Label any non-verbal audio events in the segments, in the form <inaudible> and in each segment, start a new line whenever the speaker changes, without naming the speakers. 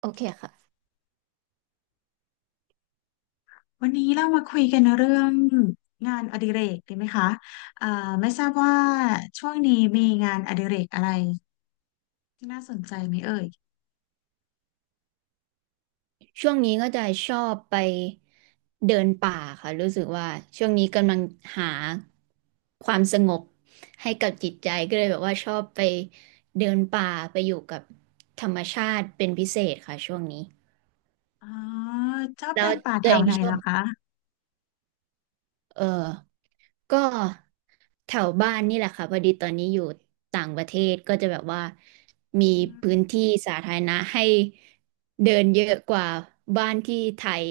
โอเคค่ะ
วันนี้เรามาคุยกันเรื่องงานอดิเรกดีไหมคะเอ่อไม่ทราบว่าช่วงนี้มีงานอดิเรกอะไรที่น่าสนใจไหมเอ่ย
ช่วงนี้ก็จะชอบไปเดินป่าค่ะรู้สึกว่าช่วงนี้กำลังหาความสงบให้กับจิตใจก็เลยแบบว่าชอบไปเดินป่าไปอยู่กับธรรมชาติเป็นพิเศษค่ะช่วงนี้
อ๋อชอบ
แล้
เดิ
ว
นป่าแถ
ตัวเอ
ว
ง
ไหน
ช
เห
อ
ร
บ
อคะ
เออ ก็แถวบ้านนี่แหละค่ะพอดีตอนนี้อยู่ต่างประเทศก็จะแบบว่ามี
อื
พื้
ม
นที่สาธารณะให้เดินเยอะกว่าบ้านที่ไทย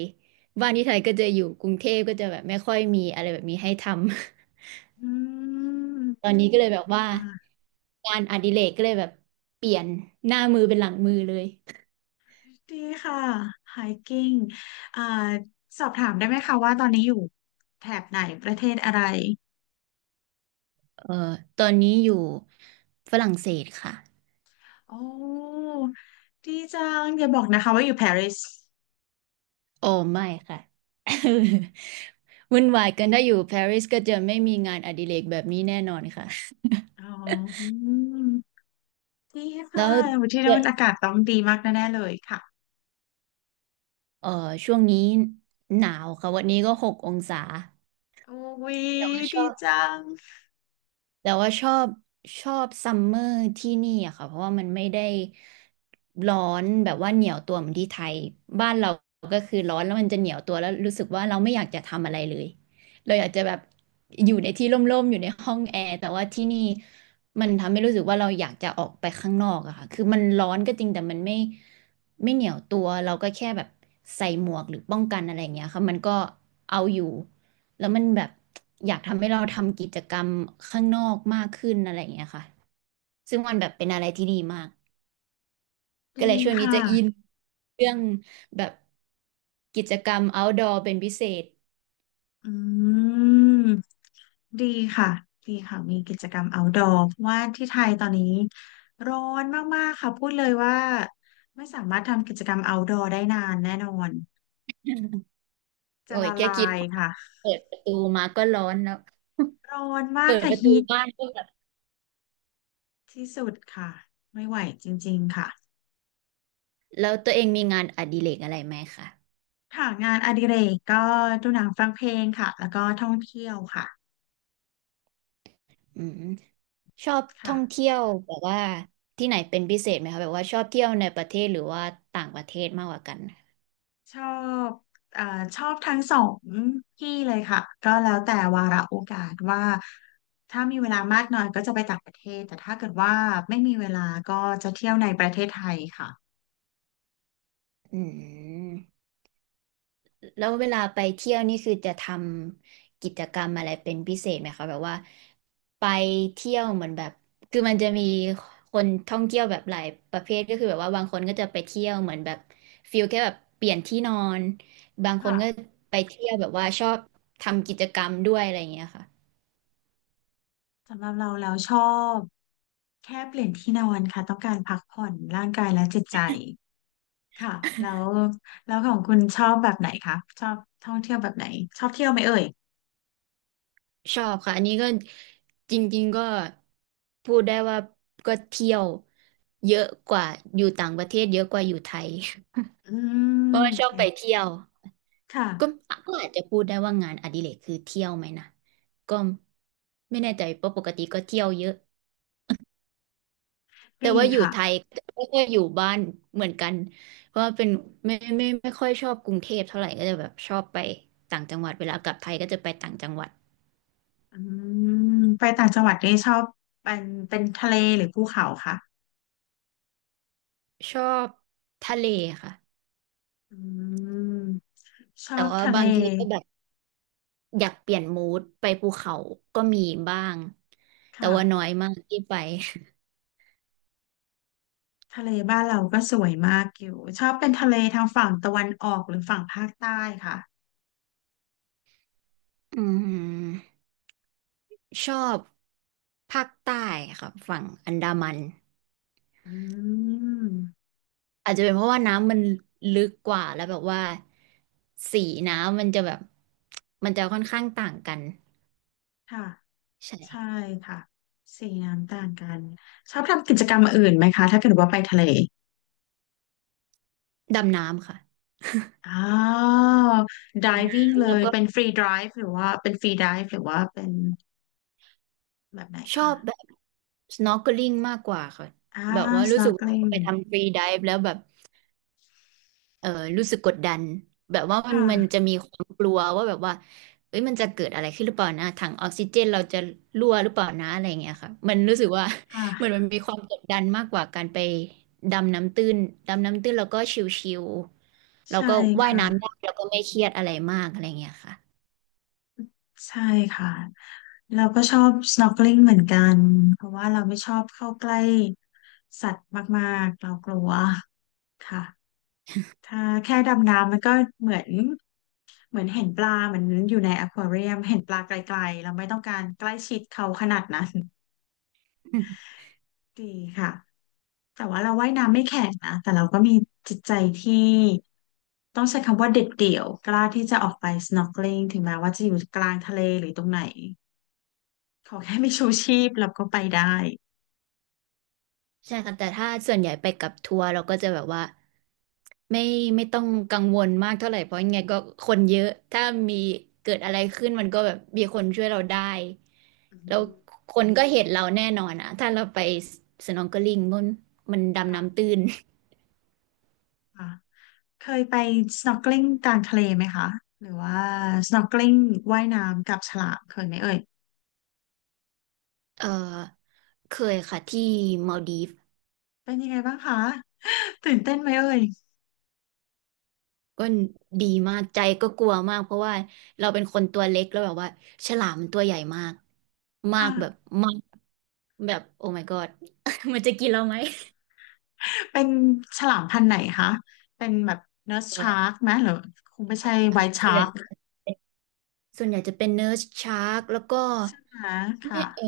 บ้านที่ไทยก็จะอยู่กรุงเทพก็จะแบบไม่ค่อยมีอะไรแบบนี้ให้ทำ
อื
<laughs> ตอ
ม
นนี้ก็เลยแบบว่า
อ่า
งานอดิเรกก็เลยแบบเปลี่ยนหน้ามือเป็นหลังมือเลย
ดีค่ะ hiking อ่าสอบถามได้ไหมคะว่าตอนนี้อยู่แถบไหนประเทศอะไร
เอ่อตอนนี้อยู่ฝรั่งเศสค่ะ
โอ้ดีจังอย่าบอกนะคะว่าอยู่ปารีส
โอ้ไม่ค่ะ <laughs> วุ่นวายกันถ้าอยู่ปารีสก็จะไม่มีงานอดิเรกแบบนี้แน่นอนค่ะ
อ๋อ ดี
<laughs> แล้
ค่ะ
ว
ที่นั่นอากาศต้องดีมากแน่ๆเลยค่ะ
เอ่อช่วงนี้หนาวค่ะวันนี้ก็หกองศา
โอ้ย
แต่ว่าช
ดี
อบ
จัง
แต่ว่าชอบชอบซัมเมอร์ที่นี่อะค่ะเพราะว่ามันไม่ได้ร้อนแบบว่าเหนียวตัวเหมือนที่ไทยบ้านเราก็คือร้อนแล้วมันจะเหนียวตัวแล้วรู้สึกว่าเราไม่อยากจะทำอะไรเลยเราอยากจะแบบอยู่ในที่ร่มๆอยู่ในห้องแอร์แต่ว่าที่นี่มันทำให้รู้สึกว่าเราอยากจะออกไปข้างนอกอะค่ะคือมันร้อนก็จริงแต่มันไม่ ไม่เหนียวตัวเราก็แค่แบบใส่หมวกหรือป้องกันอะไรอย่างเงี้ยค่ะมันก็เอาอยู่แล้วมันแบบอยากทำให้เราทำกิจกรรมข้างนอกมากขึ้นอะไรอย่างเงี้ยค่ะซึ่งมันแบบเป็นอะไรที่ดีมากก็
ดี
เลยช่วงนี้
ค่ะ
จะอินเรื่องแบบกิจกรรม outdoor เป็นพิเศษ
อืม ดีค่ะ ดีค่ะ มีกิจกรรม outdoor เพราะว่าที่ไทยตอนนี้ร้อนมากๆค่ะพูดเลยว่าไม่สามารถทำกิจกรรม outdoor ได้นานแน่นอน
<laughs>
จะ
โอ้ย
ละ
แค่
ลา
คิด
ย
พอ
ค่ะ
เปิดประตูมาก็ร้อนแล้ว
ร้อนมาก
เปิด
ค่ะ
ประตู
ฮีท
บ้านก็แบบ
ที่สุดค่ะ ไม่ไหวจริงๆค่ะ
แล้วตัวเองมีงานอดิเรกอะไรไหมคะ
ค่ะงานอดิเรกก็ดูหนังฟังเพลงค่ะแล้วก็ท่องเที่ยวค่ะ
อืมชอบท่อง
ค่ะ
เที่ยวแบบว่าที่ไหนเป็นพิเศษไหมคะแบบว่าชอบเที่ยวในประเทศหรือว่าต่างประเทศมากกว่ากัน
ชอบเอ่อชอบทั้งสองที่เลยค่ะ ก็แล้วแต่วาระโอกาสว่าถ้ามีเวลามากหน่อยก็จะไปต่างประเทศแต่ถ้าเกิดว่าไม่มีเวลาก็จะเที่ยวในประเทศไทยค่ะ
อืมแล้วเวลาไปเที่ยวนี่คือจะทำกิจกรรมอะไรเป็นพิเศษไหมคะแบบว่าไปเที่ยวเหมือนแบบคือมันจะมีคนท่องเที่ยวแบบหลายประเภทก็คือแบบว่าบางคนก็จะไปเที่ยวเหมือนแบบฟิลแค่แบบเปลี่ยนที่นอนบางคนก็
ค่ะ
ไปเที่ยวแบบว่าชอบทำกิจกรรมด้วยอะไรอย่างเงี้ยค่ะ
สำหรับเราแล้วชอบแค่เปลี่ยนที่นอนค่ะต้องการพักผ่อนร่างกายและจิตใจค่ะแล้วแล้วของคุณชอบแบบไหนคะชอบท่องเที่ยวแบบไหนชอบเที่ยวไหมเอ่ย
ชอบค่ะอันนี้ก็จริงๆก็พูดได้ว่าก็เที่ยวเยอะกว่าอยู่ต่างประเทศเยอะกว่าอยู่ไทย
อื
<laughs> เพราะว่าชอบไป
ม
เที่ยว
ค่ะ
ก็ก็อาจจะพูดได้ว่างานอดิเรกคือเที่ยวไหมนะก็ไม่แน่ใจเพราะปกติก็เที่ยวเยอะแต่
ดี
ว่าอยู่
ค่ะ
ไทยก็ค่อยอยู่บ้านเหมือนกันเพราะว่าเป็นไม่ค่อยชอบกรุงเทพเท่าไหร่ก็จะแบบชอบไปต่างจังหวัดเวลากลับไทยก็จะไปต่างจังหวัด
อืมไปต่างจังหวัดนี่ชอบเป็นเป็นทะเลหรือภูเขาคะ
ชอบทะเลค่ะ
อืมชอ
แต่
บ
ว่า
ทะเล
บางทีก็แบบ อยากเปลี่ยนมูดไปภูเขาก็มีบ้าง
ค
แต่ว่าน้อย
่ะ
มากที่ไป
ทะเลบ้านเราก็สวยมากอยู่ชอบเป็นทะเลทางฝั่งตะวันออกหรือฝั่งภาคใต้ค่ะ
อืมชอบภาคใต้ครับฝั่งอันดามัน
อืม
อาจจะเป็นเพราะว่าน้ำมันลึกกว่าแล้วแบบว่าสีน้ำมันจะแบบมันจะค่อนข้างต่างกัน
ค่ะใช่
ใช่
ค่ะสีน้ำต่างกันชอบทำกิจกรรมอื่นไหมคะถ้าเกิดว่าไปทะเล
ดำน้ำค่ะ
อ๋อ diving เล
แล้ว
ย
ก็
เป็น free dive หรือว่าเป็น free dive หรือว่าเป็นแบบไหน
ชอ
คะ
บแบบ snorkeling มากกว่าค่ะ
อ่า
แบบว่ารู้สึกว่าพอ
snorkeling
ไปทำฟรีไดฟ์แล้วแบบ เออรู้สึกกดดันแบบว่า
ค
มันจะ
่ะ
มีความกลัวว่าแบบว่าเอ้ยมันจะเกิดอะไรขึ้นหรือเปล่านะถังออกซิเจนเราจะรั่วหรือเปล่านะอะไรอย่างเงี้ยค่ะมันรู้สึกว่า <laughs> เหมือน
ค่ะ
มันมีความกดดันมากกว่าการไปดำน้ำตื้นดำน้ำตื้นแล้วก็ชิวๆแล้ว
ใช่
ก็ว่ายน้ำได้
ค่ะ
แล้วก็ไม่เครียดอะไรมากอะไรอย่างเงี้ยค่ะ
ใช่ค่ะ เราก็ชอบ snorkeling เหมือนกัน เพราะว่าเราไม่ชอบเข้าใกล้สัตว์มากๆ เรากลัวค่ะถ้าแค่ดำน้ำมันก็เหมือนเหมือนเห็นปลาเหมือนอยู่ในอควาเรียมเห็นปลาไกลๆ เราไม่ต้องการใกล้ชิดเขาขนาดนั้นดีค่ะ แต่ว่าเราว่ายน้ำไม่แข็งนะ แต่เราก็มีจิตใจที่ต้องใช้คำว่าเด็ดเดี่ยวกล้าที่จะออกไป snorkeling ถึงแม้ว่าจะอยู่กลางทะเลหรือตรงไหน ขอแค่มีชูชีพเราก็ไปได้
ใช่ค่ะแต่ถ้าส่วนใหญ่ไปกับทัวร์เราก็จะแบบว่าไม่ไม่ต้องกังวลมากเท่าไหร่เพราะยังไงก็คนเยอะถ้ามีเกิดอะไรขึ้นมันก็แบบมีคนช่วยเราได้
อื
แล้ว
ม
คนก็เห็นเราแน่นอนอะถ้าเราไปสนองเกอลิงมันดำน้ำ
ค่ะ
ตื้น
ค่ะเคยไป snorkeling กลางทะเลไหมคะหรือว่า snorkeling ว่ายน้ำกับฉลามเคยไหมเอ่ย
เออเคยค่ะที่มาลดีฟ
เป็นยังไงบ้างคะ <laughs> ตื่นเต้นไหมเอ่ย
ก็ดีมากใจก็กลัวมากเพราะว่าเราเป็นคนตัวเล็กแล้วแบบว่าฉลามมันตัวใหญ่มากมากแบบ
ค่ะ
มากแบบโอ้ my god <laughs> มันจะกินเราไหม
เป็นฉลามพันธุ์ไหนคะเป็นแบบเน r ร์ s
เอ
ชา
อ
ร์กไหมหรือคงไม่ใช่
ค่ะ
ไวท์
ส่
ชา
วนใหญ่
ร์ก
ส่วนใหญ่จะเป็นเนิร์สชาร์กแล้วก็
ใช่ไหม
ไม่
ค่ะ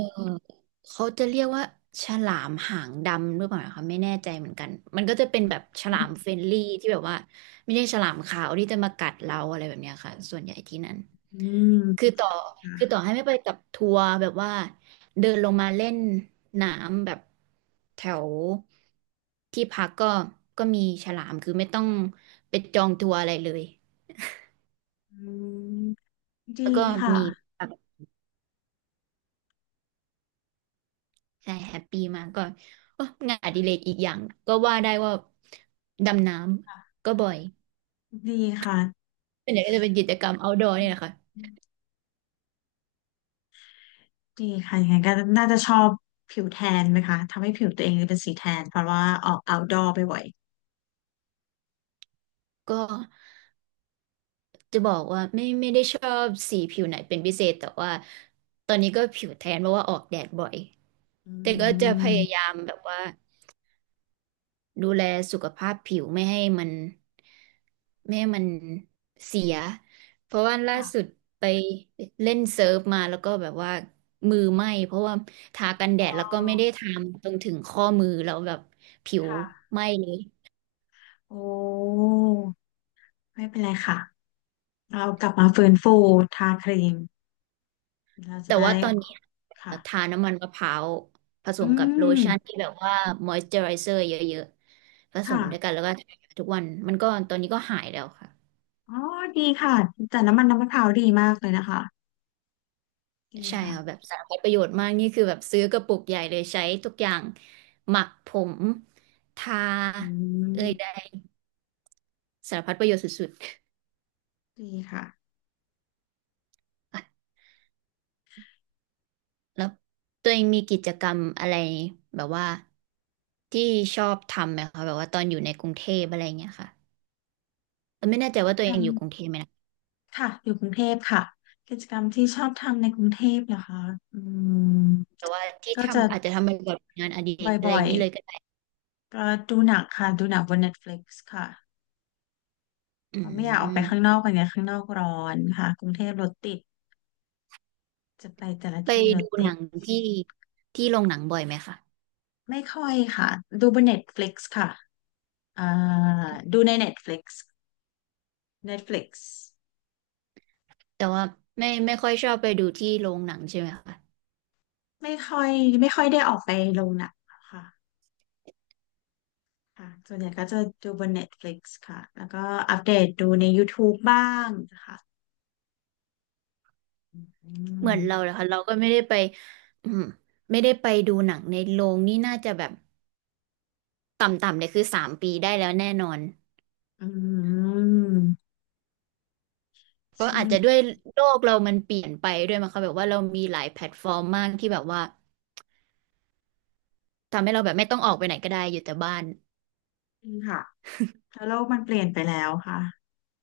เขาจะเรียกว่าฉลามหางดำหรือเปล่าคะไม่แน่ใจเหมือนกันมันก็จะเป็นแบบฉ
อื
ลาม
ม
เฟรนลี่ที่แบบว่าไม่ใช่ฉลามขาวที่จะมากัดเราอะไรแบบเนี้ยค่ะส่วนใหญ่ที่นั่นคือต่อคือ
ค่ะ
ต่อให้ไม่ไปกับทัวร์แบบว่าเดินลงมาเล่นน้ำแบบแถวที่พักก็มีฉลามคือไม่ต้องไปจองทัวร์อะไรเลย
อืมดี
แล้วก็
ค่ะ
มี ใช่แฮปปี้มากก็โอ้งานอดิเรกอีกอย่างก็ว่าได้ว่าดำน้ำก็บ่อย
ดีค่ะ
เป็นใหญ่างก็จะเป็นกิจกรรม outdoor เนี่ยแหละค่ะ
ดีค่ะ ยังไงก็น่าจะชอบผิวแทนไหมคะ ทำให้ผิวตัวเองเป็นสีแทนเพราะว่าออก outdoor ไปบ่อย
ก็จะบอกว่าไม่ได้ชอบสีผิวไหนเป็นพิเศษแต่ว่าตอนนี้ก็ผิวแทนเพราะว่าออกแดดบ่อย
ๆอื
แต่ก็จะพยายา
ม
มแบบว่า ดูแลสุขภาพผิวไม่ให้มันเสียเพราะว่าล่าสุด
ค่ะ
ไปเล่นเซิร์ฟมาแล้วก็แบบว่ามือไหม้เพราะว่าทากันแด
อ๋อ
ดแล้วก็ไม่ได้ทาตรงถึงข้อมือแล้วแบบผิว
ค่ะ
ไหม้เลย
โอ้ ไม่เป็นไรค่ะเรากลับมาฟื้นฟูทาครีมเราจะ
แต่
ได้
ว่าตอนนี้
ค่ะ
ทาน้ำมันมะพร้าวผส
อื
มกับโล
ม
ชั่นที่แบบว่าม o อยเจอไรเซอร์เยอะๆผส
ค่ะ
มด้วยกันแล้วก็ทาทุกวันมันก็ตอนนี้ก็หายแล้วค่ะ
อ๋อ ดีค่ะ แต่น้ำมันน้ำมะพร้าวดีมากเลยนะคะ ดี
ใช่
ค่ะ
ค่ะแบบสารพัดประโยชน์มากนี่คือแบบซื้อกระปุกใหญ่เลยใช้ทุกอย่างหมักผมทา
อื
เอ่ยใด
ม
สารพัดประโยชน์สุด
ดีค่ะ
ๆอ่ะแล้วตัวเองมีกิจกรรมอะไรแบบว่าที่ชอบทำไหมคะแบบว่าตอนอยู่ในกรุงเทพอะไรอย่างเงี้ยค่ะไม่แน่ใจว่าตัวเองอยู่กรุงเทพไหมนะ
ค่ะอยู่กรุงเทพค่ะกิจกรรมที่ชอบทำในกรุงเทพเหรอคะอืม
แต่ว่าที่
ก็จะ
ทำอาจจะทำเป็นแบบงานอดิเรกอะไร
บ่
อ
อ
ย่าง
ย
นี้เลยก็ได้
ๆก็ดูหนังค่ะดูหนังบนเน็ตฟลิก i ์ค่ะ
อื
เพราะไม่อยากออกไป
ม
ข้างนอกไปไงข้างนอกร้อนค่ะกรุงเทพรถติดจะไปแต่ละ
ไป
ที่รถ
ดู
ติ
หนั
ด
งที่ที่โรงหนังบ่อยไหมคะ
ไม่ค่อยค่ะดูบนเน็ต e t ิก i ์ค่ะอ่าดูในเน็ตฟลิก t f เ i ็ n ฟลิ l i ์
แต่ว่าไม่ค่อยชอบไปดูที่โรงหนังใช่ไหมคะ
ไม่ค่อยไม่ค่อยได้ออกไปลงหนังค่ะค่ะส่วนใหญ่ก็จะดูบนเน็ต e t ิก i ์ค่ะแล้วก็อัปเดตดูในย o ทูบ e บ้างนะคะ อื
เหมือนเรา
ม
เลยค่ะเราก็ไม่ได้ไป <clears throat> อืมไม่ได้ไปดูหนังในโรงนี่น่าจะแบบต่ำๆเลยคือ3 ปีได้แล้วแน่นอน
อืม
ก็
ช่วง
อาจจะ
นี้
ด้วยโลกเรามันเปลี่ยนไปด้วยมั้งคะแบบว่าเรามีหลายแพลตฟอร์มมากที่แบบว่าทำให้เราแบบไม่ต้องออกไปไหนก็ได้อยู่แต่บ้าน
ค่ะเพราโลกมันเปลี่ยนไปแล้วค่ะ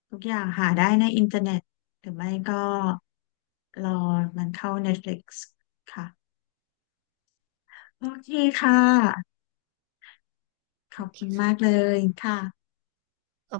ทุกอย่างหาได้ในอินเทอร์เน็ตหรือไม่ก็รอมันเข้า Netflix ค่ะโอเคค่ะข
โอ
อบ
เค
คุณมากเล
ค่ะ
ยค่ะ